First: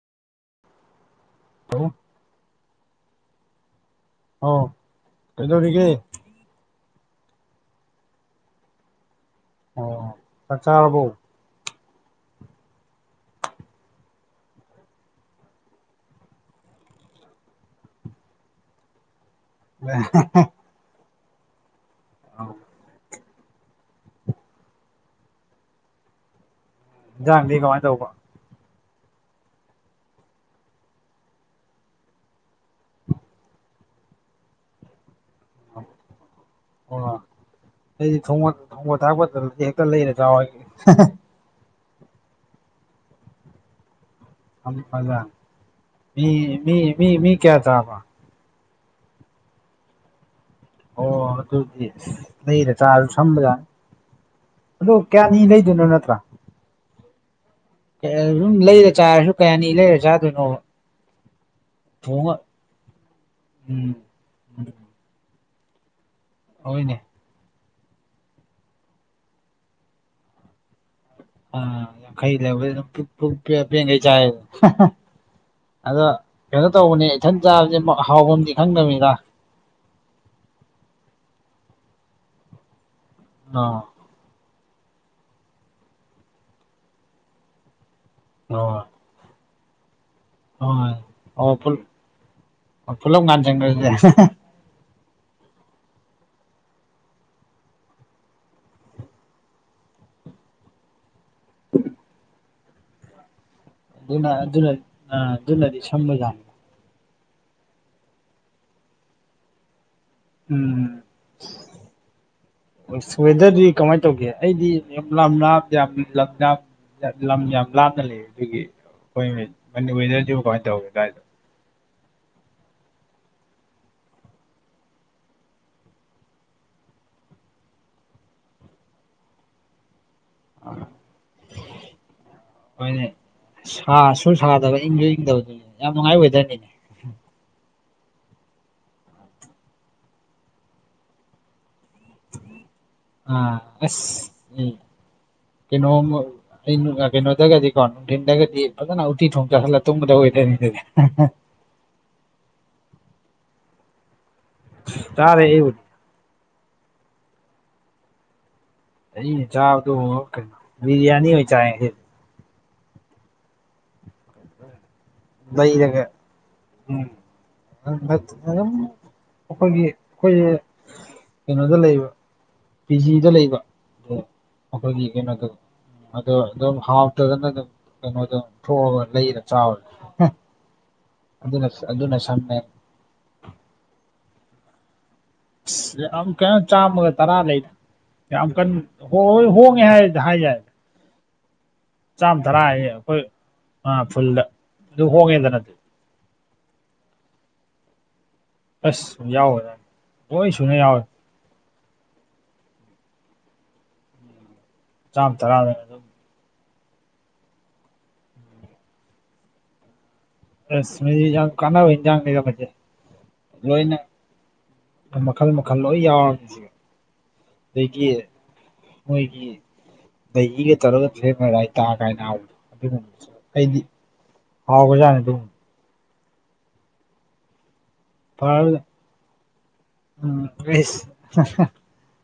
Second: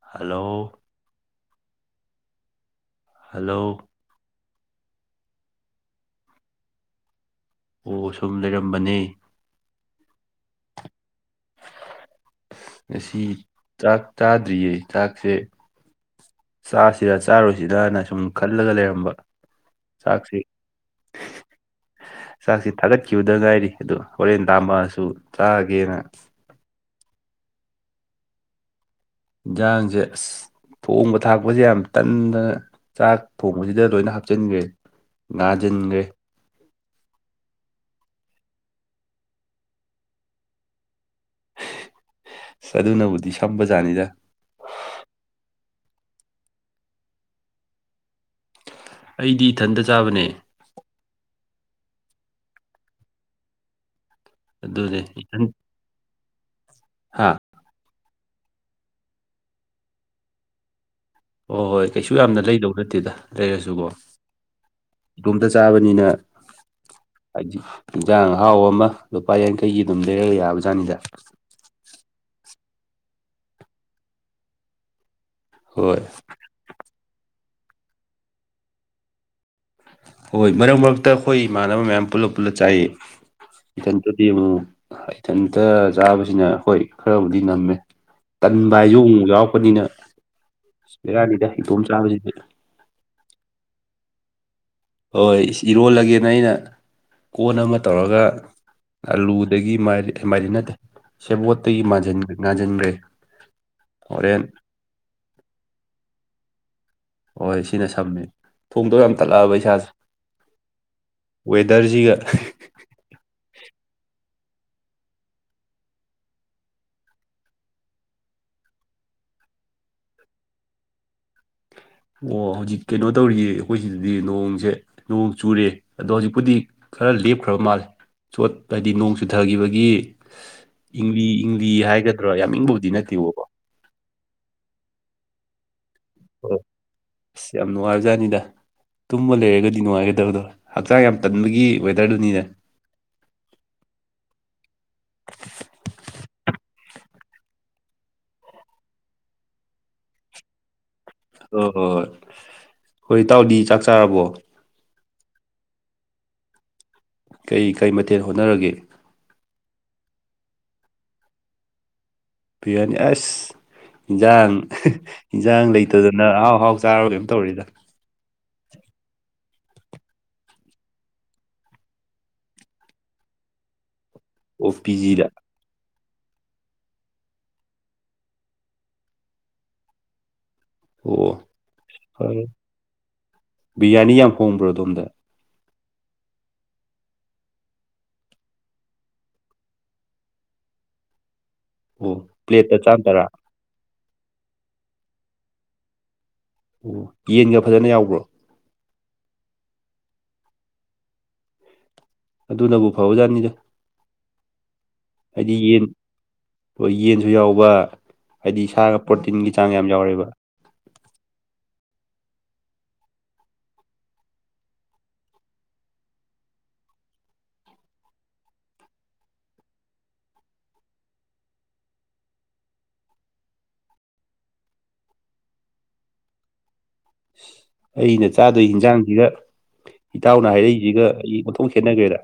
Hello hello hello ꯑꯣ ꯀꯩꯗꯧꯔꯤꯒ‌ꯦ ꯑꯣ ꯁꯨꯝ ꯂꯩꯔꯝꯕꯅ‌ꯦ ꯑꯣ ꯆꯥꯛ ꯆꯥꯔꯕꯣ ꯉꯁꯤ ꯆꯥꯛ ꯆꯥꯗ꯭ꯔꯤꯌꯦ ꯆꯥꯛꯁꯦ ꯆꯥꯁꯤꯔ ꯆꯥꯔ‌ꯣꯏꯁꯤꯔꯅ ꯁꯨꯝ ꯈꯜꯂꯒ ꯂꯩꯔꯝꯕ ꯆꯥꯛꯁꯤ ꯆꯥꯛꯁꯤ ꯊꯥꯒꯠ ꯀ꯭ꯌꯨꯗ ꯉꯥꯏꯔꯤ ꯑꯗꯨ ꯍꯣꯔꯦꯟ ꯂꯥꯝꯃꯛꯑꯁꯨ ꯆꯥꯒꯦꯅ ꯏꯟꯁꯥꯡꯗꯤ ꯀꯃꯥꯏꯟ ꯇꯧꯕ ꯏꯟꯖꯥꯡꯁꯦ ꯑꯁ ꯊꯣꯡꯕ ꯊꯥꯛꯄꯁꯦ ꯌꯥꯝ ꯇꯟꯗꯅ ꯆꯥꯛ ꯊꯣꯡꯕꯁꯤꯗ ꯂꯣꯏꯅ ꯍꯥꯞꯆꯤꯟꯈ꯭ꯔꯦ ꯉꯥꯟꯁꯤꯟꯈ꯭ꯔꯦ ꯑꯣ ꯑꯩꯗꯤ ꯊꯣꯡꯕ‌ꯣꯠ ꯊꯣꯡꯕ ꯊꯥꯛꯄ ꯇꯧꯔꯗꯤ ꯍꯦꯛꯇ ꯂꯩꯔ ꯆꯥꯎ ꯍꯥꯏꯖꯤꯟ ꯑꯁ ꯑꯗꯨꯅꯕꯨꯗꯤ ꯁꯝꯕ ꯖꯥꯠꯅꯤꯗ ꯐꯝꯃꯒ ꯃꯤ ꯃꯤ ꯃꯤ ꯃꯤ ꯀꯌꯥ ꯆꯥꯕꯅ‌ꯣ ꯑꯩꯗꯤ ꯏꯊꯟꯇ ꯆꯥꯕꯅꯦ ꯑꯣ ꯑꯗꯨꯗꯤ ꯂꯩꯔꯦ ꯆꯥꯁꯨ ꯁꯝꯕꯖꯥꯠꯅꯤ ꯑꯗꯣ ꯑꯗꯨꯅꯦ ꯀꯌꯥꯅꯤ ꯂꯩꯗꯨꯏꯅꫭ ꯅꯠꯇ꯭ꯔ ꯍꯥꯥ ꯑꯗꯨꯝ ꯂꯩꯔ ꯆꯥꯔꯁꯨ ꯀꯌꯥꯅꯤ ꯂꯩꯔ ꯆꯥꯗꯣꯏꯅꯣꯕ ꯍꯣꯏ ꯍꯣꯏ ꯀꯩꯁꯨ ꯊꯣꯡꯉ ꯌꯥꯝꯅ ꯂꯩꯗꯧ ꯅꯠꯇꯦꯗ ꯂꯩꯔꯁꯨꯀꯣ ꯎꯝ ꯏꯗꯣꯝꯇ ꯆꯥꯕꯅꯤꯅ ꯍꫭꯏꯅꯦ ꯍꯥꯏꯗꯤ ꯌꯦꯟꯖꯥꯡ ꯑꯍꯥꯎ ꯑꯃ ꯂꯨꯄꯥ ꯌꯥꯡꯈꯩꯒꯤ ꯑꯗꯨꯝ ꯂꯩꯔꯒ ꯌꯥꯕ ꯖꯥꯠꯅꯤꯗ ꯑ ꯌꯥꯡꯈꯩ ꯂꯩꯕꯗ ꯑꯗꯨꯝ ꯄꯨꯛ ꯄꯨꯛ ꯄꯦꯟ ꯄꯦꯟꯈꯥꯏ ꯆꯥꯏꯗꯨꯅꯦ ꯍꯣꯏ ꯑꯗꯣ ꯀꯩꯅꯣ ꯇꯧꯕꯅꯦ ꯏꯊꯟ ꯆꯥꯕꯁꯦ ꯍꯥꯎꯕꯝꯗꯤ ꯈꯪꯗꯕꯅꯤꯗ ꯍꯣꯏ ꯃꯔꯛ ꯃꯔꯛꯇ ꯑꯩꯈꯣꯏ ꯏꯃꯥꯟꯅꯕ ꯃꯌꯥꯝ ꯄꯨꯂꯞ ꯄꯨꯂꯞ ꯆꯥꯏꯌꯦ ꯑ ꯑꯗꯨꯗꯤ ꯑꯃꯨꯛ ꯏꯊꯟꯇ ꯆꯥꯕꯁꯤꯅ ꯍꫭꯏ ꯈꯔꯕꯨꯗꯤ ꯅꯝꯃꯦ ꯇꯟꯕ ꯍꯣꯏ ꯍꯥꯏꯁꯨ ꯑꯃꯨꯛ ꯑꯃꯨꯛ ꯌꯥꯎꯔꯛꯄꯅꯤꯅ ꯍꯣꯏ ꯚꯦꯔꯥꯅꯤꯗ ꯏꯇꯣꯝ ꯆꯥꯕꯁꯤꯗꯤ ꯐꯨꯂꯞ ꯉꯥꯟꯖꯤꯟ ꯈꯔꯁꯦ ꯍꯣꯏ ꯏꯔꯣꯜꯂꯒꯦꯅ ꯑꯩꯅ ꯀꯣꯟ ꯑꯃ ꯇꯧꯔꯒ ꯑꯜꯂꯨꯗꯒꯤꯗꯤ ꯃꯥꯏꯔꯦꯟ ꯃꯥꯏꯔꯦꯟ ꯅꯠꯇꯦ ꯁꯦꯕꫭꯠꯇꯒꯤ ꯃꯥꯟꯖꯤꯟ ꯉꯥꯟꯖꯤꯟꯈ꯭ꯔꯦ ꯑꯗꯨꯅ ꯑꯗꯨꯅ ꯑ ꯑꯗꯨꯅꯗꯤ ꯁꯝꯕꯖꯥꯠꯅꯤ ꯍꯣꯏ ꯁꯤꯅ ꯁꯝꯃꯦ ꯊꯣꯡꯗꯣ ꯌꯥꯝ ꯇꯠꯂꯛꯑꯕ ꯏꯁꯥꯁꯦ ꯎꯝ ꯋꯦꯗꯔꯁꯤꯒ ꯑꯣꯁ ꯋꯦꯗ꯭ꯔꯗꯤ ꯀꯃꯥꯏ ꯇꯧꯒꯦ ꯑꯩꯗꯤ ꯌꯥꯝ ꯂꯥꯝ ꯂꯥꯞ ꯌꯥꯝ ꯂꯝ ꯂꯥꯞ ꯂꯝ ꯌꯥꯝ ꯂꯥꯞꯅ ꯂꯩꯌꯦ ꯑꯗꯨꯒꯤ ꯑꯩꯈꯣꯏ ꯃꯅꯤ ꯋꯦꯗꯔꯗꯨꯕꯨ ꯀꯃꯥꯏꯅ ꯇꯧꯒꯦ ꯑꯗꯥꯏꯗꯣ ꯑꯣ ꯍꯧꯖꯤꯛ ꯀꯩꯅꯣ ꯇꯧꯔꯤꯌꯦ ꯑꯩꯈꯣꯏ ꯁꯤꯗꯗꯤ ꯅꯣꯡꯁꯦ ꯅꯣꯡ ꯆꯨꯔꯦ ꯑꯗꯣ ꯍꯧꯖꯤꯛꯄꯨꯗꯤ ꯈꯔ ꯂꯦꯞꯈ꯭ꯔꯕ ꯃꯥꯜꯂꯦ ꯆꯣꯠ ꯍꯥꯏꯗꯤ ꯅꯣꯡ ꯆꯨꯊꯈꯤꯕꯒꯤ ꯏꯪꯂꯤ ꯏꯪꯂꯤ ꯍꯥꯏꯒꯗ꯭ꯔꯥ ꯌꯥꯝ ꯏꯪꯕꯕꯨꯗꯤ ꯍꯣꯏꯅꯦ ꯅꯠꯇꯦꯕꯀꯣ ꯁꯥꯁꯨ ꯁꯥꯗꯕ ꯏꯪꯁꯨ ꯏꯗꯥꯕꯗꯨꯅꯤ ꯌꯥꯝ ꯅꯨꯡꯉꯥꯏ ꯋꯦꯗ꯭ꯔ ꯑꯣ ꯑꯁ ꯌꯥꯝ ꯅꯨꯡꯉꯥꯏꯕꯖꯥꯠꯅꯤꯗ ꯇꯨꯝꯕ ꯂꯩꯔꯒꯗꯤ ꯅꯨꯡꯉꯥꯏꯒꯗꯕꯗꯣ ꯍꯛꯆꯥꯡ ꯌꯥꯝ ꯇꯟꯕꯒꯤ ꯋꯦꯗꯔꯗꯨꯅꯤꯅꯦ ꯑ ꯑꯁ ꯑꯦ ꯀꯩꯅꯣꯝꯃ ꯎ ꯑꯩ ꯀꯩꯅꯣꯗꯒꯗꯤꯀꯣ ꯅꯨꯡꯊꯤꯟꯗꯒꯗꯤ ꯐꯖꯅ ꯎꯠꯇꯤ ꯊꯣꯡ ꯆꯈꯠꯂꯥ ꯇꯨꯝꯒꯗꯨꯕ ꯋꯦꯗ꯭ꯔꯅꯤ ꯑꯗꯨꯗꯤ ꯑꯣ ꯍꯣꯏ ꯍꯣꯏ ꯑꯩꯈꫭꯏ ꯏꯇꯥꯎꯗꯤ ꯆꯥꯛ ꯆꯥꯔꯕꯣ ꯇꯥꯔꯦ ꯑꯩꯏꯕꯨꯗꯤ ꯀꯩ ꯀꯩ ꯃꯊꯦꯜ ꯍꯣꯠꯅꯔꯒꯦ ꯑꯩꯅ ꯆꯥꯕꯗꯨꯕꯨ ꯀꯩꯅꫭ ꯕꯤꯔꯌꯥꯅꯤ ꯑꯣꯏ ꯆꯥꯏ ꯉꯁꯤꯗꯤ ꯕꯤꯔꯌꯥꯅꯤ ꯑꯁ ꯏꯟꯖꯥꯡ ꯌꯦꯟꯖꯥꯡ ꯂꯩꯔꯒ ꯂꯩꯇꯗꯅ ꯑꯍꯥꯎ ꯑꯍꯥꯎ ꯎꯝ ꯆꯥꯔꯕꯔ ꯀꯩꯅꫭꯝꯃ ꯇꯧꯔꯤꯗ [unintelligible] ꯑꯗꯨꯝ ꯑꯩꯈꯣꯏꯒꯤ ꯑꯩꯈꯣꯏꯁꯦ ꯀꯩꯅꯣꯗꯥ ꯂꯩꯕ ꯄꯤꯖꯤꯗꯥ ꯂꯩꯕ ꯑ ꯑꯣ ꯄꯤ ꯑꯩꯈꯣꯏꯒꯤ ꯖꯤꯗ ꯀꯩꯅꯣꯗꫭ ꯑꯗꯣ ꯑꯗꯨꯝ ꯍꯥꯎꯇ꯭ꯔꯒꯅ ꯑꯗꯨꯝ ꯀꯩꯅꯣꯗꯝ ꯊꯣꯛꯑꯒ ꯂꯩꯔ ꯆꯥꯎ ꯑꯣ ꯑꯗꯨꯅ ꯑꯗꯨꯅ ꯍꯣꯏ ꯁꯝꯃꯦ ꯕꯤꯔꯌꯥꯅꯤ ꯌꯥꯝ ꯍꯣꯡꯕ꯭ꯔꯣ ꯑꯗꯣꯝꯗ ꯑꯁ ꯌꯥꯝ ꯀꯩꯅꯣ ꯆꯥꯝꯃꯒ ꯇꯔꯥ ꯂꯩꯗꯥ ꯌꯥꯝ ꯀꯟꯅ ꯍꯣꯏ ꯍꯣꯏ ꯍꯣꯡꯉꯦ ꯍꯥꯏ ꯍꯥꯏ ꯌꯥꯏ ꯑꯣ ꯆꯥꯝ ꯊꯔꯥ ꯄ꯭ꯂꯦꯠꯇ ꯍꯥꯏꯌꯦ ꯆꯥꯝ ꯑꯩꯈꯣꯏ ꯇꯔꯥ ꯐꯨꯜꯗ ꯑꯗꯨ ꯍꯣꯡꯉꯦꯗꯅ [unintelligible] ꯑꯣ ꯌꯦꯟꯒ ꯐꯖꯅ ꯌꯥꯎꯕ꯭ꯔꯣ ꯑꯁ ꯌꯥꯎꯖꯥꯠꯅꯤ ꯂꯣꯏ ꯁꯨꯅ ꯌꯥꯎꯋꯦ ꯑꯗꯨꯅꯕꯨ ꯐꯥꯎꯖꯥꯠꯅꯤꯗ ꯆꯥꯝꯃ ꯍꯥꯏꯗꯤ ꯇꯔꯥꯗꯅ ꯌꯦꯟ ꯑꯗꯨꯝ ꯍꯣꯏ ꯌꯦꯟꯁꯨ ꯌꯥꯎꯕ ꯍꯥꯏꯗꯤ ꯁꯥꯔꯒ ꯄ꯭ꯔꯣꯇꯤꯟꯒꯤ ꯆꯥꯡ ꯌꯥꯝ ꯌꯥꯎꯔꯦꯕ ꯑꯁ ꯃꯁꯤ ꯌꯥꯝ ꯀꯥꯟꯅꯕ ꯏꯟꯖꯥꯡꯅꯤꯗ ꯃꯁꯤ ꯂꯣꯏꯅ ꯑ ꯃꯈꯜ ꯃꯈꯜ ꯂꯣꯏ ꯌꯥꯎꯔꯕꯅꯤ ꯁꯤꯗ ꯑꯗꯒꯤ ꯃꯣꯏꯒꯤ ꯈꯣꯍꯤꯒ ꯇꯧꯔꯒ [inaudible] ꯍꯥꯎꯒꯔꯖꯠꯅꯤ ꯑꯗꯨꯝ꯫ ꯑꯁ ꯑꯩꯅ ꯆꯥꯗꯣꯏ ꯐꯔꯕꯖꯥꯠꯅꯤ ꯏꯟꯖꯥꯡꯁꯤꯒ ꯏꯇꯥꯎꯅ ꯎꯝ ꯍꯥꯏꯔꯛꯏꯁꯤꯒ ꯑꯩꯁ ꯑꯩ ꯑꯣꯟꯊꯣꯛ ꯈꯦꯠꯅꯈ꯭ꯔꯦꯗ꯫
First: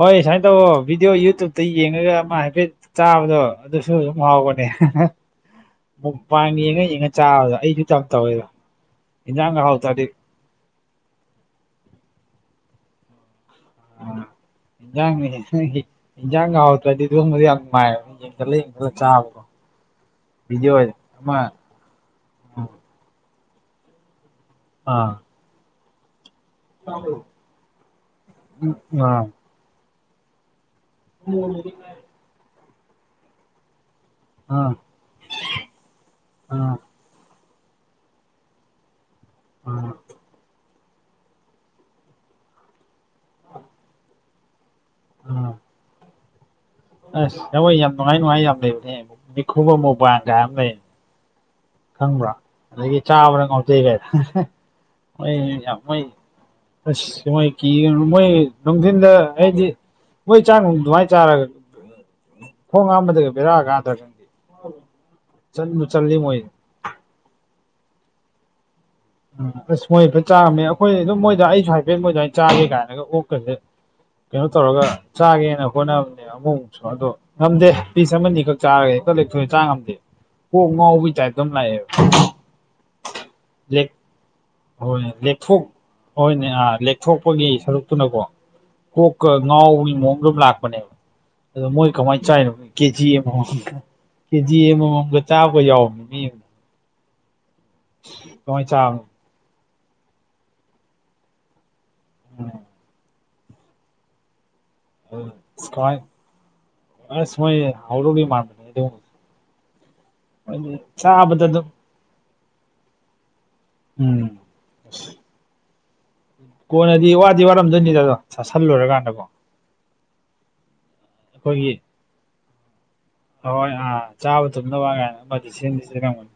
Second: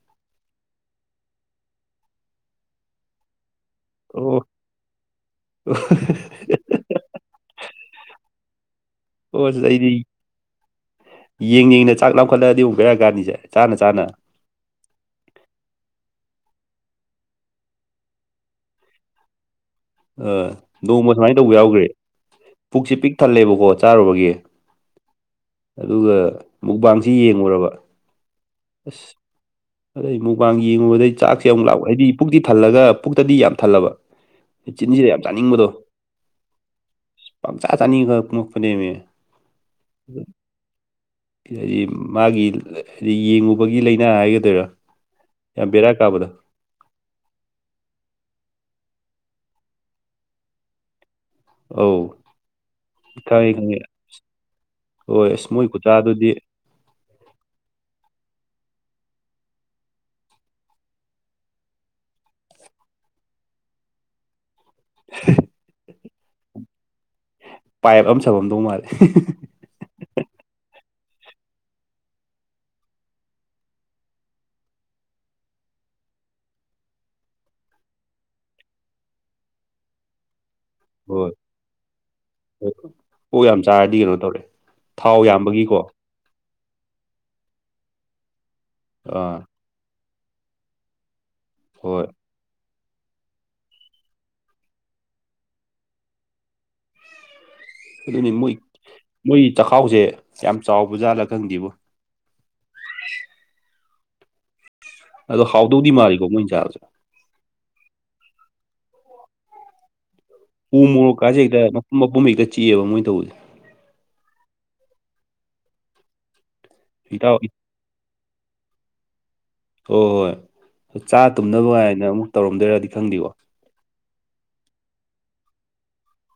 ꯍꯣꯏ ꯁꯨꯃꯥꯏꯅ ꯇꯧꯋꯣ ꯚꯤꯗꯤꯑꯣ ꯌꯨꯇꯨꯕꯇ ꯌꯦꯡꯉꯒ ꯑꯃ ꯍꯥꯏꯐꯦꯠ ꯆꯥꯕꯗꯣ ꯑꯗꯨꯁꯨ ꯑꯗꯨ ꯑꯣ ꯍꯥꯎꯕꯅꯦ ꯍꯦ ꯍꯦ ꯃꯨꯛꯕꯥꯡ ꯌꯦꯡꯉ ꯌꯦꯡꯉ ꯆꯥꯕꯗꯣ ꯑꯩꯖꯨ ꯌꯥꯝ ꯇꯧꯋꯦꯕ꯫ ꯑꯣ ꯏꯟꯖꯥꯡꯒ ꯑꯩꯗꯤ ꯍꯥꯎꯇꯥꯔꯗꯤ ꯌꯦꯡ ꯌꯦꯡꯅ ꯆꯥꯛ ꯂꯥꯝꯈꯠꯂꯗꯤ ꯕꯦꯔꯥꯀꯥꯟꯅꯤꯁꯦ ꯆꯥꯅ ꯆꯥꯅ ꯏꯟꯖꯥꯡ [inaudible] ꯏꯟꯖꯥꯡꯒ ꯍꯥꯎꯇ꯭ꯔꯗꯤ ꯑꯗꯨꯒꯨꯝꯕꯗꯨ ꯌꯥꯝ ꯅꯨꯉꯥꯏꯌꯦꯕ ꯌꯦꯡ ꯌꯦꯡ ꯆꯥꯕꯀꯣ ꯑ ꯅꯣꯡꯃ ꯁꯨꯃꯥꯏꯅ ꯇꯧꯕ ꯌꯥꯎꯈ꯭ꯔꯦ ꯄꯨꯛꯁꯦ ꯄꯤꯛ ꯊꯜꯂꯦꯕꯀꯣ ꯆꯥꯔꯨꯕꯒꯤ ꯑꯥ ꯑꯗꯨꯒ ꯃꯨꯛꯕꯥꯡꯁꯤ ꯌꯦꯡꯉꯨꯔꯕ ꯑꯁ ꯑꯥ ꯑꯗꯩ ꯃꯨꯛꯕꯥꯥꯡ ꯌꯦꯡꯉꯨꯕꯗꯩ ꯆꯥꯛꯁꯦ ꯑꯃꯨꯛ ꯂꯥꯝ ꯍꯥꯏꯗꯤ ꯄꯨꯛꯇꯤ ꯊꯜꯂꯒ ꯄꯨꯛꯇꯗꯤ ꯌꯥꯝ ꯊꯜꯂꯕ ꯑꯥ ꯆꯤꯟꯁꯤꯗ ꯌꯥꯝ ꯆꯥꯅꯤꯡꯕꯗꯣ ꯑꯥ ꯄꯪ ꯆꯥ ꯆꯥꯅꯤꯡꯉ ꯈꯥꯜꯂꯛꯄꯅꯦꯃꯦ꯫ ꯑꯥ [unintelligible] ꯀꯔꯤ ꯃꯥꯒꯤ ꯍꯥꯏꯗꯤ ꯌꯦꯡꯉꯨꯕꯒꯤ ꯂꯥꯏꯅꯥ ꯍꯥꯏꯒꯗꯣꯏꯔꯥ ꯑꯥ ꯌꯥꯝ ꯕꯦꯔꯥ ꯀꯥꯕꯗꯣ꯫ ꯑꯁ ꯑꯃ ꯌꯥꯝ ꯅꯨꯡꯉꯥꯏ ꯅꯨꯡꯉꯥꯏ ꯌꯥꯝ ꯂꯩꯕꯅꯦ ꯃꯤꯈꯨꯕ ꯃꯨꯛꯕꯥꯡ ꯀꯥꯏꯅ ꯑꯃ ꯂꯩ ꯑꯧ ꯈꯪꯕ꯭ꯔꯥ ꯑꯗꯒꯤ ꯆꯥꯕ꯭ꯔꯥ ꯈꯪꯉꯦ ꯈꯪꯉꯦ ꯉꯥꯎꯖꯩ ꯀꯥꯏ ꯍꯣꯏ ꯃꯣꯏ ꯑꯁ ꯌꯥꯝ ꯃꯣꯏ ꯈꯨꯆꯥꯗꯨꯗꯤ ꯑꯁ ꯃꯣꯏ ꯀꯤ ꯃꯣꯏ ꯅꯨꯡꯊꯤꯟꯗ ꯍꯥꯏꯗꯤ ꯃꯣꯏ ꯆꯥꯡ ꯑꯗꯨꯃꯥꯏꯅ ꯆꯥꯔꯒ ꯈꯣꯡ ꯍꯥꯝꯕꯗꯒ ꯕꯦꯔꯥ ꯀꯥꯗ꯭ꯔ ꯈꯪꯗꯦ ꯆꯟꯕꯨ ꯆꯜꯂꯤ ꯃꯣꯏ ꯄꯥꯏꯞ ꯑꯃ ꯁꯥꯃꯝꯗꯧ ꯃꯥꯜꯂꯦ ꯎꯝ ꯑꯁ ꯃꯣꯏ ꯐꯖꯟ ꯆꯥꯕꯅꯦ ꯑꯩꯈꯣꯏ ꯑꯗꯨꯝ ꯃꯣꯏꯗ ꯑꯩꯁꯨ ꯍꯥꯏꯐꯦꯠ ꯃꯣꯏꯗ ꯑꯗꯨꯃꯥꯏ ꯆꯥꯒꯦ ꯀꯥꯏꯅꯒ ꯑꯣꯛꯀꯁꯦ ꯀꯩꯅꯣ ꯇꯧꯔꯒ ꯆꯥꯒꯦꯅ ꯍꯣꯠꯅꯕꯅꯦ ꯑꯃꯃꯨꯛ ꯑꯗꯣ ꯉꯝꯗꯦ ꯄꯤꯁ ꯑꯃꯅꯤ ꯈꯛ ꯆꯥꯔꯒ ꯂꯦꯛꯊꯣꯛꯏ ꯆꯥ ꯉꯝꯗꯦ꯫ ꯀꯣꯛ ꯉꯥꯎꯕꯒꯤ ꯇꯥꯏꯞꯇ ꯑꯃ ꯂꯥꯛꯑꯦꯕ ꯑꯣ ꯑꯣꯛ ꯂꯦꯛ ꯆꯥꯔꯗꯤ ꯀꯩꯅꯣ ꯇꯧꯔꯛꯌꯦ ꯍꯣꯏ ꯊꯥꯎ ꯂꯦꯛꯊꯣꯛ ꯌꯥꯝꯕꯒꯤꯀꯣ꯫ ꯍꯣꯏꯅꯦ ꯑꯥ ꯂꯦꯛꯊꯣꯛꯄꯒꯤ ꯁꯔꯨꯛꯇꯨꯅꯀꯣ ꯀꯣꯛꯀ ꯑꯥ ꯉꯥꯎꯕꯒꯤ ꯃꯑꯣꯡꯗ ꯂꯥꯛ ꯑꯗꯣ ꯃꯣꯏ ꯍꯣꯏ ꯀꯃꯥꯏꯅ ꯆꯥꯏꯅꯣ ꯈꯪꯗꯦ꯫ ꯀꯦ ꯖꯤ ꯑꯃꯃꯝꯒ ꯀꯦꯖꯤ ꯑꯃꯃꯝꯒ ꯆꯥꯕꯒ ꯌꯥꯎꯕꯅꯦ ꯃꯤ ꯑꯝꯅ꯫ ꯑꯗꯨꯅꯤ ꯃꯣꯏ ꯀꯃꯥꯏꯅ ꯆꯥꯕꯅꯣ ꯃꯣꯏ ꯆꯈꯥꯎꯁꯦ ꯌꯥꯝ ꯆꯥꯎꯕ ꯖꯥꯠꯂꯥ ꯈꯪꯗꯦꯕꯨ꯫ ꯑꯝ꯫ ꯑꯗꯣ ꯍꯥꯎꯗꯧꯗꯤ ꯃꯥꯂꯤꯀꯣ ꯃꯣꯏ ꯆꯥꯕꯁꯦ꯫ ꯑꯁꯨ ꯃꯣꯏ ꯍꯥꯎꯗꯧꯗꯤ ꯃꯥꯟꯕꯅꯦ ꯑꯗꯣ ꯎ ꯃꯣꯔꯣꯛꯀꯥꯁꯦ ꯆꯥꯕꯗ ꯍꯦꯛꯇ ꯑꯗꯨꯝ ꯃꯄꯨꯝ ꯃꯄꯨꯝ ꯍꯛꯇ ꯆꯤꯑꯦꯕ ꯃꯣꯏꯅ ꯇꯧꯕꯁꯦ꯫ ꯎꯝ꯫ ꯑꯁ ꯀꯣꯟꯅꯗꯤ ꯏꯇꯥꯎ ꯋꯥꯗꯤ ꯍꯣꯏ ꯋꯥꯔꯝꯗꯣꯏꯅꯤꯗ ꯑꯗꯣ ꯆꯁꯤꯜꯂꯨꯔ ꯀꯥꯟꯗꯀꯣ꯫ ꯍꯣꯏ ꯍꯣꯏ ꯆꯥ ꯇꯨꯝꯅꯕ ꯀꯥꯏꯅ ꯑꯃꯨꯛ ꯇꯧꯔꯝꯗꯣꯏꯔꯗꯤ ꯈꯪꯗꯦꯀꯣ꯫ ꯍꯣꯏ ꯍꯣꯏ ꯑꯥ ꯆꯥꯕ ꯇꯨꯝꯅꯕ ꯀꯥꯏꯅ ꯑꯃꯗꯤ ꯁꯤꯟꯗꯤ ꯁꯤꯟꯂꯝꯒꯅꯤ꯫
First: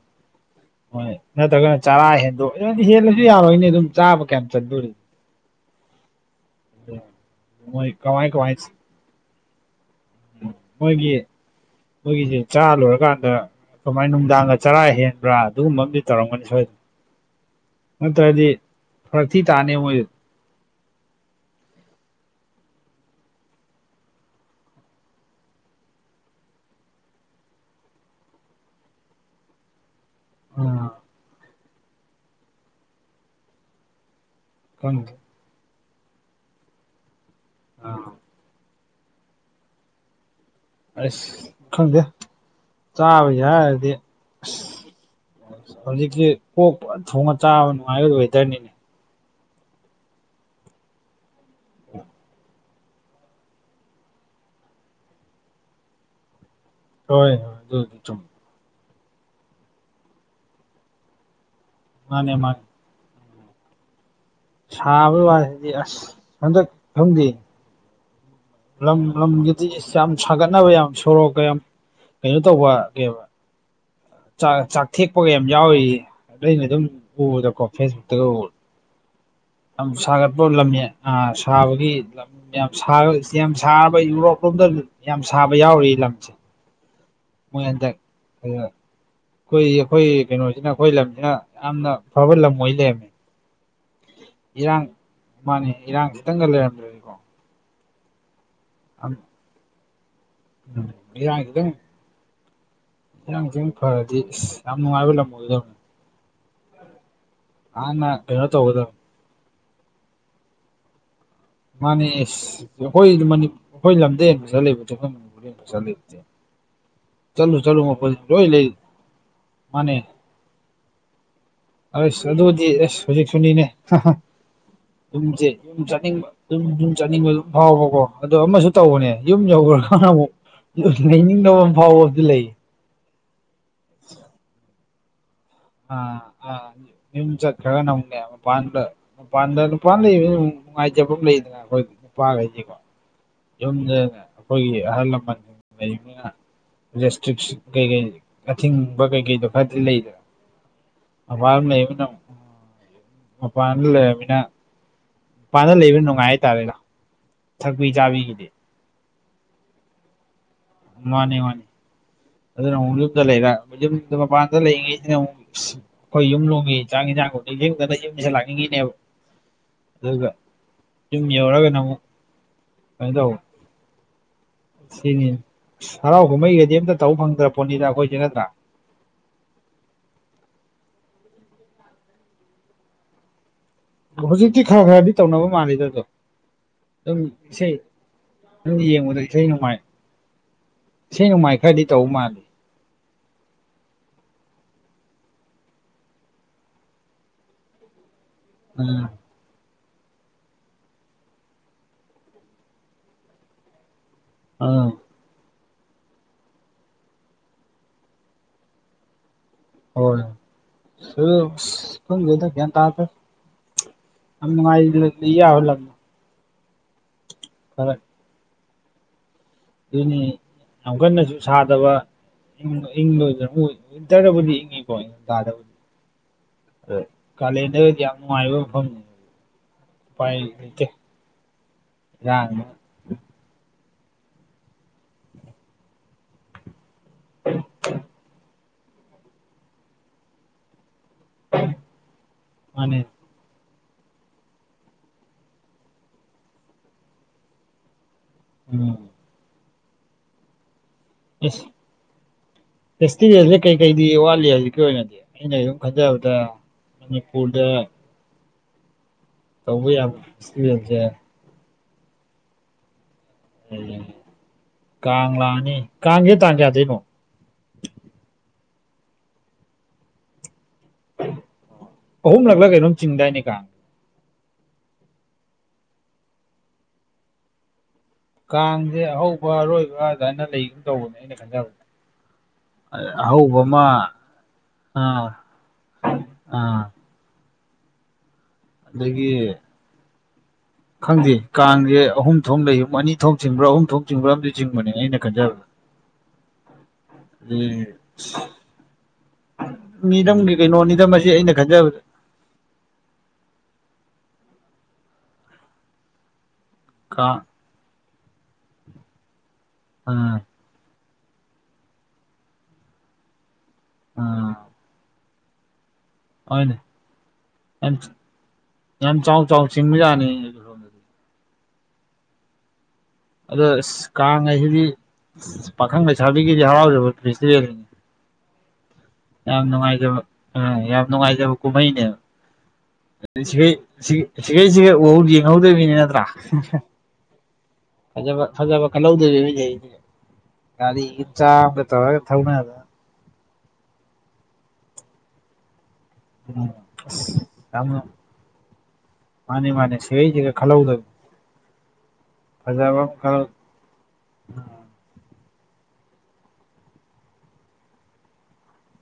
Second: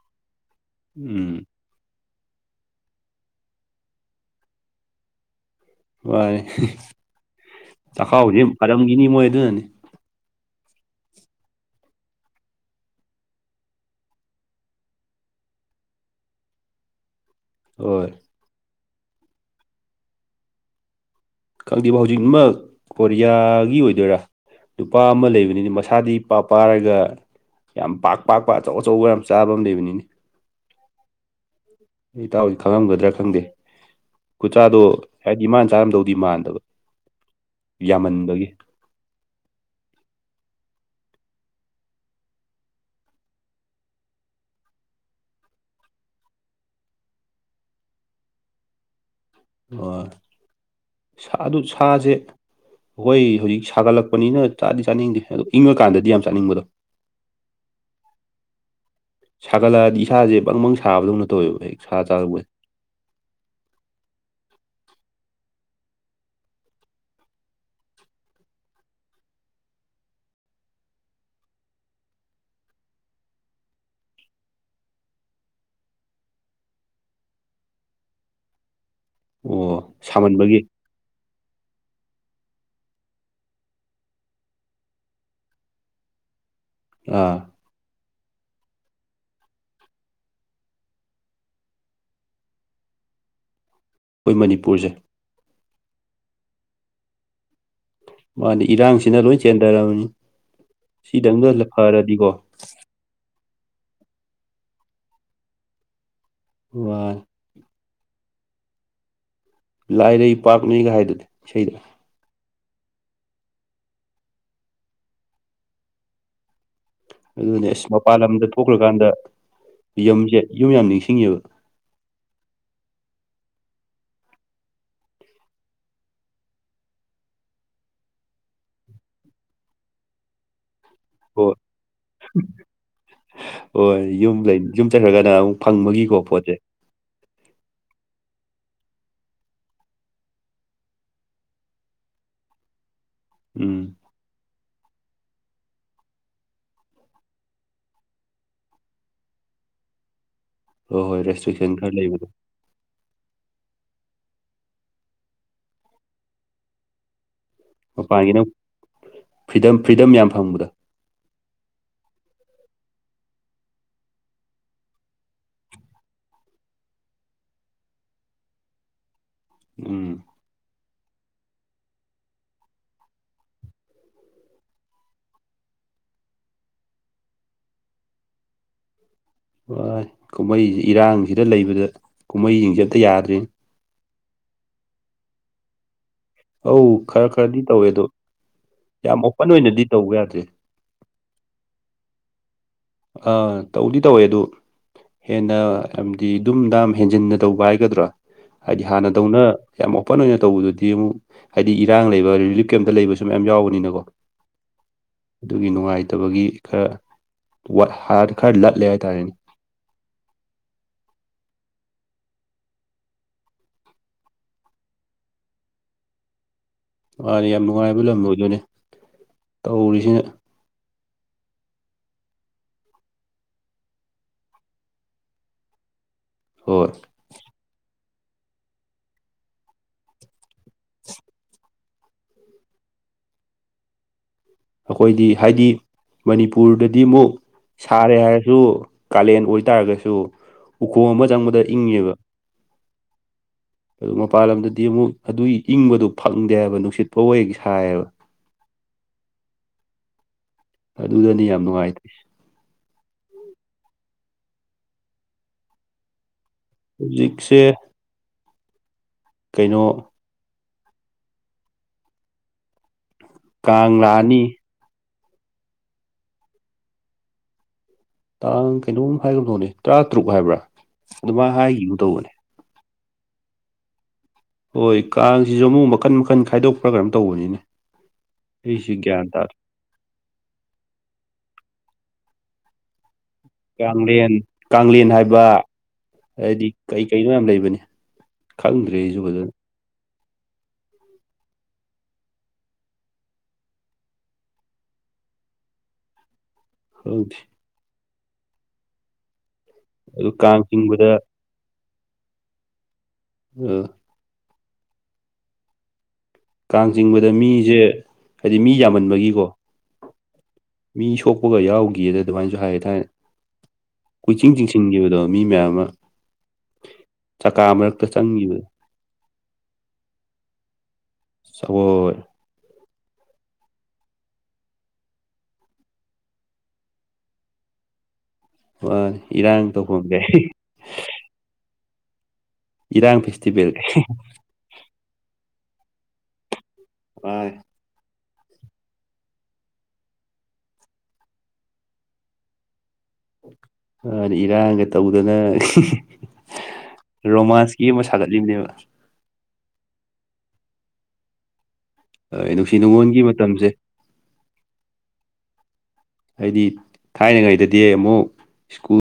ꯍꯣꯏ ꯎꯝ ꯅꯠꯇ꯭ꯔꯒꯅ ꯆꯥꯔꯥ ꯍꯦꯟꯗꯣꯛ ꯑꯗꯨꯗꯤ ꯍꯦꯜꯂꯁꯨ ꯌꯥꯔꯣꯏ ꯑꯅꯦ ꯑꯗꯨꯝ ꯆꯥꯕ ꯀꯌꯥꯝ ꯆꯥꯟꯗꯣꯔꯤ ꯃꯥꯟꯅꯦ ꯃꯣꯏ ꯀꯃꯥꯏ ꯆꯈꯥꯎꯗꯤ ꯐꯔꯝꯒꯤꯅꯤ ꯃꯣꯏ ꯑꯗꯨꯅꯅꯤ꯫ ꯎꯝ ꯃꯣꯏꯒꯤ ꯃꯣꯏꯒꯤꯁꯦ ꯆꯥ ꯂꯣꯏꯔꯀꯥꯟꯗ ꯀꯃꯥꯏꯅ ꯅꯨꯡꯗꯥꯡꯒ ꯆꯔꯥ ꯍꯦꯟꯕ꯭ꯔꯥ ꯑꯗꯨꯒꯨꯝꯕ ꯑꯃꯗꯤ ꯇꯧꯔꯝꯒꯅꯤ ꯁꯣꯏꯗꯅ꯫ ꯍꯣꯏ ꯅꯠꯇ꯭ꯔꯗꯤ ꯐꯔ ꯊꯤ ꯇꯥꯅꯤꯕ ꯃꯣꯏꯗꯨ꯫ ꯈꯪꯗꯦꯕꯣ ꯍꯧꯖꯤꯛ ꯑꯃ ꯀꯣꯔꯤꯌꯥꯒꯤ ꯑꯣꯏꯗꯣꯏꯔꯥ- ꯅꯨꯄꯥ ꯑꯃ ꯂꯩꯕꯅꯤꯅ ꯃꯁꯥꯗꯤ ꯏꯄꯥ ꯄꯥꯔꯒ ꯌꯥꯝ ꯄꯥꯛ ꯄꯥꯛꯄ ꯑꯆꯧ ꯑꯆꯧꯕ ꯌꯥꯝ ꯆꯥꯕ ꯑꯃ ꯂꯩꯕꯅꯤꯅꯦ ꯎꯝ꯫ ꯏꯇꯥꯎꯗꯤ ꯈꯪꯉꯝꯒꯗ꯭ꯔꯥ ꯈꯪꯗꯦ ꯈꯨꯆꯥꯗꯣ ꯈꯪꯗꯦ ꯍꯥꯏꯗꯤ ꯃꯥꯅ ꯆꯥꯔꯝꯗꯧꯗꯤ ꯃꯥꯟꯗꯕ ꯑꯥ ꯌꯥꯝꯃꯟꯕꯒꯤ ꯑꯁ ꯈꯪꯗꯦ ꯆꯥꯕ ꯌꯥꯔꯗꯤ ꯑꯁ ꯍꯧꯖꯤꯛꯇꯤ ꯑꯣꯛ ꯐꯥꯖꯟ ꯊꯣꯡꯉ ꯆꯥꯕ ꯅꯨꯡꯉꯥꯏꯕ ꯋꯦꯗꯔꯅꯤꯅꯦ ꯑ ꯑꯗꯨ ꯁꯥꯁꯦ ꯍꯣꯏ ꯍꯧꯖꯤꯛ ꯁꯥꯒꯠꯂꯛꯄꯅꯤꯅ ꯆꯥꯗꯤ ꯆꯥꯅꯤꯡꯗꯦ ꯑꯗꯣ ꯏꯪꯉꯀꯥꯟꯗꯗꯤ ꯌꯥꯝ ꯆꯥꯅꯤꯡꯕꯗꯣ ꯍꯣꯏ ꯍꯣꯏ ꯑꯗꯨ ꯑꯗꯨ ꯆ ꯁꯥꯒꯠꯂꯛꯑꯗꯤ ꯏꯁꯥꯁꯦ ꯕꯪꯕꯪ ꯁꯥꯕꯗꯧꯅ ꯇꯧꯋꯦꯕ ꯍꯦꯛ ꯁꯥ ꯃꯥꯅꯦ ꯆꯥꯔꯛꯄꯩ ꯃꯥꯅꯦ ꯁꯥꯕꯒꯤ ꯋꯥꯁꯤꯗꯤ ꯑꯁ ꯍꯟꯗꯛ ꯈꯪꯗꯦ ꯂꯝ ꯂꯝꯒꯤꯗꯤ ꯌꯥꯝ ꯁꯥꯒꯠꯅꯕ ꯌꯥꯝ ꯁꯣꯔꯣꯛꯀ ꯌꯥꯝ ꯀꯩꯅꯣ ꯇꯧꯕ ꯀ ꯥꯛ ꯆꯥꯛꯊꯦꯛꯄꯒ ꯌꯥꯝ ꯌꯥꯎꯏ ꯑꯩꯅ ꯑꯗꯨꯝ ꯎꯕꯗꯀꯣ ꯐꯦꯁꯕꯨꯛꯇꯒ ꯎꯕꯗ ꯌꯥꯝ ꯑꯣ ꯁꯥꯒꯠꯄ ꯁꯥꯃꯟꯕꯒꯤ ꯂꯝꯃꯦ ꯑ ꯁꯥꯕꯒꯤ ꯌꯥꯝ ꯁꯥꯕ ꯌꯥꯝ ꯁꯥꯔꯕ ꯌꯨꯔꯣꯞ ꯂꯣꯝꯗ ꯌꯥꯝ ꯁꯥꯕ ꯌꯥꯎꯔꯤ ꯂꯝꯁꯦ ꯑꯥ ꯃꯣꯏ ꯍꯟꯗꯛ ꯑꯗꯨ ꯑꯩꯈꯣꯏ ꯑꯩꯈꯣꯏ ꯀꯩꯅꯣꯁꯤꯅ ꯑꯩꯈꯣꯏ ꯂꯝꯁꯤꯅ ꯌꯥꯝꯅ ꯐꯕ ꯂꯝ ꯑꯣꯏꯅ ꯂꯩꯔꯝꯃꯦ ꯑꯩꯈꯣꯏ ꯏꯔꯥꯡ ꯃꯅꯤꯄꯨꯔꯁꯦ ꯃꯥꯅꯦ ꯏꯔꯥꯡ ꯈꯤꯇꯪꯒ ꯂꯩꯔꯝꯃꯦ꯭ꯔꯦ ꯃꯥꯗꯤ ꯎꯝ ꯏꯔꯥꯡꯁꯤꯅ ꯂꯣꯏ ꯆꯦꯟꯊꯔꯔꯕꯅꯤ ꯁꯤꯗꯪꯗ ꯐꯔꯗꯤꯀꯣ ꯏꯔꯥꯡꯖꯤꯅ ꯐꯔꯗꯤ ꯌꯥꯝ ꯅꯨꯡꯉꯥꯏꯕ ꯂꯝ ꯑꯣꯏꯗꯕꯅꯤ ꯋꯥꯏ ꯅꯍꯥꯟꯅ ꯀꯩꯅꯣ ꯇꯧꯒꯗꯕ ꯂꯥꯏꯔꯩ ꯄꯥꯛꯅꯤꯒ ꯍꯥꯏꯗꯨꯗꯤ ꯏꯁꯩ ꯃꯥꯅꯦ ꯑꯩꯈꯣꯏ ꯑꯩꯈꯣꯏ ꯂꯝꯗ ꯍꯦꯟ ꯐꯁꯟ ꯂꯩꯕꯁꯦ ꯑꯩꯈꯣꯏ ꯃꯅꯤꯄꯨꯔꯗ ꯍꯦꯟ ꯄꯁꯟ ꯂꯩꯕꯁꯦ ꯑꯗꯨꯅꯦ ꯑꯁ ꯃꯄꯥꯟ ꯂꯣꯏ ꯂꯝꯗ ꯂꯩ ꯊꯣꯛꯈ꯭ꯔꯀꯥꯟꯗ ꯃꯥꯅꯦ ꯌꯨꯝꯁꯦ ꯌꯨꯝ ꯌꯥꯝ ꯅꯤꯡꯁꯤꯡꯉꯦꯕ ꯑꯁ ꯑꯗꯨꯗꯤ ꯑꯦꯁ ꯍꯧꯖꯤꯛꯁꯨꯅꯤꯅꯦ ꯍꯥꯍꯥ ꯌꯨꯝꯁꯦ ꯌꯨꯝ ꯆꯥꯠꯅꯤꯡꯕ ꯑꯗꯨꯝ ꯌꯨꯝ ꯆꯥꯠꯅꯤꯡꯕ ꯑꯗꯨꯝ ꯐꯥꯎꯕꯀꯣ ꯑꯗꯣ ꯑꯃꯁꯨ ꯇꯧꯕꯅꯦ ꯌꯨꯝ ꯌꯧꯈ꯭ꯔꯀꯥꯟꯗ ꯑꯃꯨꯛ ꯍꯣꯏ ꯂꯩꯅꯤꯡꯗꯕ ꯑꯃ ꯐꯥꯎꯕꯕꯗꯤ ꯂꯩꯌꯦ ꯍꯣꯏ ꯌꯨꯝ ꯂꯩ ꯌꯨꯝ ꯆꯠꯈ꯭ꯔꯒꯅ ꯑꯃꯨꯛ ꯑꯥ ꯐꯪꯕꯒꯤꯀꯣ ꯄꯣꯠꯁꯦ ꯑꯥ ꯌꯨꯝ ꯆꯠꯈꯔꯥꯒꯅ ꯑꯃꯨꯛꯅꯦ ꯃꯄꯥꯟꯗ ꯃꯄꯥꯟꯗ ꯅꯨꯄꯥ ꯂꯩꯕ ꯅꯨꯡꯉꯥꯏꯖꯕ ꯑꯃ ꯂꯩꯗꯅ ꯑꯩꯈꯣꯏ ꯅꯨꯄꯥꯈꯩꯁꯦꯀꯣ ꯎꯝ ꯌꯨꯝꯗꯅ ꯑꯩꯈꯣꯏꯒꯤ ꯑꯍꯜ ꯂꯃꯟ ꯂꯩꯕꯅꯤꯅ ꯔꯦꯁꯇ꯭ꯔꯤꯛ ꯀꯩꯀꯩ ꯑꯊꯤꯡꯕ ꯀꯩꯀꯩꯗꯣ ꯈꯔꯗꯤ ꯂꯩꯗꯅ ꯍꯣꯏ ꯍꯣꯏ ꯑꯄꯥꯝ ꯔꯦꯁꯇ꯭ꯔꯤꯛꯁꯟ ꯈꯔ ꯂꯩꯃꯤꯅ ꯂꯩꯕꯗꯣ ꯑꯄꯥꯟꯗ ꯂꯩꯔꯅꯤꯅ ꯄꯥꯟꯗ ꯂꯩꯕ ꯅꯨꯡꯉꯥꯏ ꯍꯥꯏ ꯇꯥꯔꯦꯅ ꯃꯄꯥꯟꯒꯤ ꯅ ꯐ꯭ꯔꯤꯗꯝ ꯐ꯭ꯔꯤꯗꯝ ꯌꯥꯝ ꯐꯪꯕꯗ ꯃꯥꯅꯦ ꯃꯥꯅꯦ ꯑꯗꯨꯅ ꯑꯃꯨꯛ ꯌꯨꯝꯗ ꯂꯩꯔ ꯌꯨꯝꯗ ꯃꯄꯥꯟꯗ ꯂꯩꯪꯂꯤ ꯑꯩꯈꯣꯏ ꯌꯨꯝ ꯂꯣꯝꯒꯤ ꯆꯥꯛ ꯑꯦꯟꯁꯥꯟ ꯃꯨꯛ ꯅꯤꯡꯖꯤꯡꯗꯅ ꯌꯨꯝꯗ ꯌꯨꯝꯁꯤ ꯂꯥꯛꯅꯤꯡꯉꯤꯅꯦꯕ ꯎꯝ ꯑꯗꯨꯒ ꯌꯨꯝ ꯌꯧꯔꯒꯅ ꯑꯃꯨꯛ ꯀꯩ ꯇꯋ ꯁꯤꯅꯤ ꯍꯔꯥꯎ ꯀꯨꯝꯍꯩꯒꯗꯤ ꯑꯝꯇ ꯇꯧꯕ ꯐꯪꯗ꯭ꯔ ꯄꯣꯠꯅꯤꯅ ꯑꯩꯈꯣꯏꯁꯦ ꯅꯠꯇ꯭ꯔꯥ ꯍꯣꯏ ꯀꯨꯝꯍꯩꯁꯤꯦ ꯏꯔꯥꯡꯁꯤꯗ ꯂꯩꯕꯗ ꯀꯨꯝꯍꯩꯁꯤꯡꯁꯦ ꯑꯝꯇ ꯌꯥꯗ꯭ꯔꯤꯅꯤ ꯍꯧꯖꯤꯛꯇꯤ ꯈꯔ ꯈꯔꯗꯤ ꯇꯧꯅꯕ ꯃꯥꯥꯟꯜꯂꯤꯗ ꯑꯗꯣ ꯑꯧ ꯑꯗꯨꯝ ꯈꯔ ꯈꯔꯗꯤ ꯏꯁꯩ ꯇꯧꯋꯦ ꯑꯗꯣ ꯅꯪ ꯌꯥꯝ ꯌꯦꯡꯕꯗ ꯏꯁꯩ ꯑꯣꯄꯟ ꯅꯨꯡꯉꯥꯏ ꯑꯣꯏꯅꯗꯤ ꯇꯧꯕ ꯌꯥꯗ꯭ꯔꯦ ꯏꯁꯩ ꯅꯣꯡꯃꯥꯏ ꯈꯔꯗꯤ ꯇꯧ ꯃꯥꯜꯂꯜꯂꯤ ꯑꯥ ꯇꯧꯗꯤ ꯇꯧꯋꯦ ꯑꯗꯨ ꯍꯦꯟꯅ ꯍꯥꯏꯗꯤ ꯑꯗꯨꯝ ꯗꯥꯝ ꯍꯦꯟꯖꯤꯟꯅ ꯇꯧꯕ ꯍꯥꯏꯒꯗ꯭ꯔꯥ ꯍꯥꯏꯗꯤ ꯎꯝ ꯍꯥꯟꯅꯗꯧꯅ ꯌꯥꯝ ꯑꯣꯄꯟ ꯑꯣꯏꯅ ꯇꯧꯕꯗꯨꯗꯤ ꯑꯃꯨꯛ ꯍꯥꯏꯗꯤ ꯏꯔꯥꯡ ꯂꯩꯕ ꯔꯤꯂꯤꯐ ꯀꯦꯝꯇ ꯂꯩꯕꯁꯨ ꯃꯌꯥꯝ ꯌꯥꯎꯕꯅꯤꯅꯀꯣ ꯑꯥ ꯑꯗꯨꯒꯤ ꯅꯨꯡꯉꯥꯏꯇꯕꯒꯤ ꯈꯔ ꯍꯥꯔ ꯀꯥꯗ ꯂ ꯂꯩ ꯍꯥꯏ ꯇꯔꯅꯤ [unintelligible] ꯍꯣꯏ ꯁ ꯈꯪꯗ꯭ꯔꯦꯗ ꯒ꯭ꯌꯥꯟ ꯇꯗ꯭ꯔꯦ ꯌꯥꯝ ꯅꯨꯡꯉꯥꯏꯅ ꯂꯩ ꯌꯕ ꯂꯝꯅꯤ ꯃꯥꯅꯤ ꯌꯥꯝ ꯈꯔ ꯅꯨꯡꯉꯥꯏꯕ ꯂꯝꯕ ꯑꯣꯏꯗꯨꯅꯦ ꯑꯗꯨꯅꯤ ꯌꯥꯝ ꯀꯟꯅꯁꯨ ꯁꯥꯗꯕ ꯪ ꯏꯪ ꯂꯣꯏꯗ꯭ꯔ ꯋꯤꯟꯇꯔꯗꯕꯨꯗꯤ ꯏꯪꯉꯤꯀꯣ ꯏꯊꯝ ꯊꯗꯕꯨꯗꯤ ꯍꯣꯏ ꯀꯂꯦꯟꯗꯒꯗꯤ ꯌꯥꯝ ꯅꯨꯡꯉꯥꯏꯕ ꯃꯐꯝ ꯅꯤ ꯌꯥ [unintelligible] ꯑꯩꯈꯣꯏꯗꯤ ꯍꯥꯏꯗꯤ ꯃꯅꯤꯄꯨꯔꯗꯗꯤ ꯑꯃꯨꯛ ꯁꯥꯔꯦ ꯍꯥꯏꯔꯁꯨ ꯀꯥꯂꯦꯟ ꯑꯣꯏꯇꯥꯔꯒꯁꯨ ꯎꯈꯣꯡ ꯑꯃ ꯆꯪꯕꯗ ꯏꯪꯉꯦꯕ ꯃꯥꯅꯦ ꯑꯗꯨ ꯃꯄꯥꯟ ꯂꯝꯗꯗꯤ ꯑꯃꯨꯛ ꯑꯗꯨꯒꯤ ꯏꯪꯕꯗ ꯐꯪꯗꯦꯕ ꯅꯨꯡꯁꯤꯠ ꯐꯥꯎ ꯍꯦꯛ ꯁꯥꯏꯑꯕ ꯎꯝ ꯑꯗꯨꯗꯅꯤ ꯌꯥꯝ ꯏꯁ ꯅꯨꯡꯉꯥꯏꯇꯦ ꯐꯦꯁꯇꯤꯚꯦꯜꯁꯦ ꯀꯩꯀꯩꯗꯤ ꯋꯥꯠꯂꯤ ꯍꯧꯖꯤꯛꯀꯤ ꯑꯣꯏꯅꯗꯤ ꯑꯩ ꯁꯨꯝ ꯈꯟꯖꯕꯗ ꯍꯧꯖꯤꯛꯁꯦ ꯃꯅꯤꯄꯨꯔꯗ ꯀꯩꯅꯣ ꯇꯕꯨ ꯌꯥꯖꯦ [unintelligible] ꯀꯪꯂꯥꯑꯅꯤ ꯀꯥꯡ ꯂꯥꯛꯑꯅꯤ ꯀꯥꯡꯁꯦ ꯇꯥꯟ ꯀꯌꯥꯗꯩꯅꯣ ꯇꯥꯡ ꯀꯩꯅꯣꯝ ꯍꯥꯏꯈꯕꯗꯧꯅꯦ ꯇꯔꯥ ꯇꯔꯨꯛ ꯍꯥꯏꯕ꯭ꯔꯥ ꯑꯗꯨꯃꯅ ꯍꯥꯏꯈꯤꯕꯗꯧꯕ ꯍ ꯂꯥꯛꯂꯒꯩꯅꯣ ꯆꯤꯡꯗꯥꯏꯅꯤ ꯀꯥꯏ [unintelligible] ꯍꯣꯏ ꯀꯥꯡꯁꯤꯁꯨ ꯑꯃꯨꯛ ꯃꯈꯟ ꯃꯈꯟ ꯈꯥꯏꯗꯣꯛꯄ꯭ꯔꯥ ꯀꯩꯅꯝ ꯇꯧꯕꯅꯤꯅꯦ ꯑꯩꯁꯨ ꯀꯥꯡꯁꯦ ꯒ꯭ꯌꯥꯟ ꯑꯍꯧꯕ ꯇꯥꯗꯦ ꯑꯔꯣꯏꯕ ꯐꯖꯅ ꯂꯩꯒꯨꯝ ꯇꯧꯕꯅꯦ ꯑꯩꯅ ꯈꯟꯖꯕꯗ ꯑꯍꯧꯕ ꯑꯃ ꯀꯦꯡꯂꯦꯟ ꯀꯦꯡꯂꯦꯟ ꯑꯥ ꯍꯥꯏꯕ ꯍꯥꯏꯗꯤ ꯑꯥ ꯀꯩ ꯀꯩꯅꯣ ꯃꯌꯥꯝ ꯂꯩꯕꯅꯤ ꯈꯪꯗ꯭ꯔꯦ ꯑꯩꯁꯨ ꯑꯗꯒꯤ ꯐꯖꯅ ꯈꯪꯗꯦ ꯀꯥꯡꯁꯦ ꯑꯍꯨꯝ ꯊꯣꯛ ꯂꯩ ꯑꯅꯤ ꯊꯣꯛ ꯆꯤꯡꯕ꯭ꯔꯥ ꯑꯍꯨꯝ ꯊꯣꯛ ꯆꯤꯡꯕ꯭ꯔꯥ ꯑꯝ ꯆꯤꯡꯕꯅꯦ ꯑꯩꯅ ꯈꯟꯖꯕꯒꯦ [inaudible] ꯈꯪꯗꯦ ꯑꯦ ꯑꯗꯨ ꯃꯤꯔꯝꯒꯤ ꯀꯥꯡ ꯀꯩꯅꯣ ꯅꯤꯗ ꯆꯤꯡꯕꯗ ꯑꯁꯤ ꯑꯩꯅ ꯈꯟꯖꯕꯗ ꯑꯣ ꯀꯥꯡ ꯆꯤꯡꯕꯗ ꯃꯤꯁꯦ ꯍꯥꯏꯗꯤ ꯃꯤ ꯌꯥꯝꯃꯟꯕꯒꯤꯀꯣ ꯎꯝ ꯃꯤ ꯁꯣꯛꯄꯒ ꯌꯥꯎꯈꯤꯨꯗ ꯑꯗꯨꯃꯥꯏꯅꯁꯨ ꯍꯥꯏ ꯊꯥꯏ ꯑꯥ ꯀꯨꯏꯆꯤꯡ ꯆꯤꯡꯁꯤꯟꯈꯤꯕꯗꯣ ꯃꯤ ꯃꯌꯥꯝ ꯑꯃ ꯍꯅꯦ ꯆꯀꯥ ꯌꯥꯝ ꯃꯔꯛꯇ ꯆꯪꯈꯤꯕꯗꯣ ꯌꯥꯝ ꯆꯥꯎ ꯆꯥꯎ ꯖꯥꯅꯤ ꯁꯣꯏ ꯑꯗꯣ ꯑ ꯀꯥꯡ ꯍꯥꯏꯁꯤꯗꯤ ꯄꯥꯈꯪ ꯂꯩꯁꯥꯕꯤꯒꯤꯗꯤ ꯍꯔꯥꯎꯖꯕ ꯐꯦꯁꯇꯤꯚꯦꯜꯅꯤ ꯃꯥꯅꯤ ꯌꯥꯝ ꯏꯔꯥꯡ ꯇꯧꯐꯝ ꯅꯨꯡꯉꯥꯏꯖꯕ ꯀꯥꯏ ꯑ ꯌꯥꯝ ꯅꯨꯡꯉꯥꯏꯖꯕ ꯀꯨꯝꯍꯩꯅꯦꯕ ꯏꯔꯥꯡ ꯁꯤ ꯐꯦꯁꯇꯤꯚꯦꯜ ꯀꯥꯏ ꯁꯤꯈꯩ ꯁꯤꯒꯩ ꯎꯍꯧ ꯌꯦꯡꯍꯧꯗꯣꯏꯔꯤꯕꯅꯤ ꯅꯠꯇ꯭ꯔꯥ ꯍ ꯐꯖꯕ ꯐꯖꯕ ꯀꯜꯍꯧꯗꯣꯏꯕ ꯍꯧꯁꯦ ꯑꯩꯁ ꯒꯥꯔꯤꯒꯤ ꯆꯥꯗ ꯇꯧꯔꯒ ꯊꯧꯅꯗꯅ ꯏꯔꯥꯡꯒ ꯇꯧꯗꯅ ꯎꯝ ꯑꯁ ꯔꯣꯃꯥꯟꯁꯀꯤ ꯑꯃ ꯁꯥꯒꯠꯂꯤꯕꯅꯦꯕ ꯃꯥꯅꯦ ꯃꯥꯅꯦ ꯁꯤꯒ ꯈꯜꯂꯧꯗꯕ ꯅꯨꯡꯁꯤ ꯅꯨꯡꯉꯣꯟꯜꯒꯤ ꯈꯜꯍꯧ ꯃꯇꯝꯁꯦ ꯍꯥꯏꯗꯤ ꯊꯥꯏꯅꯉꯩꯗꯗꯤ ꯑꯃꯨꯛ ꯁ꯭ꯀꯨꯜ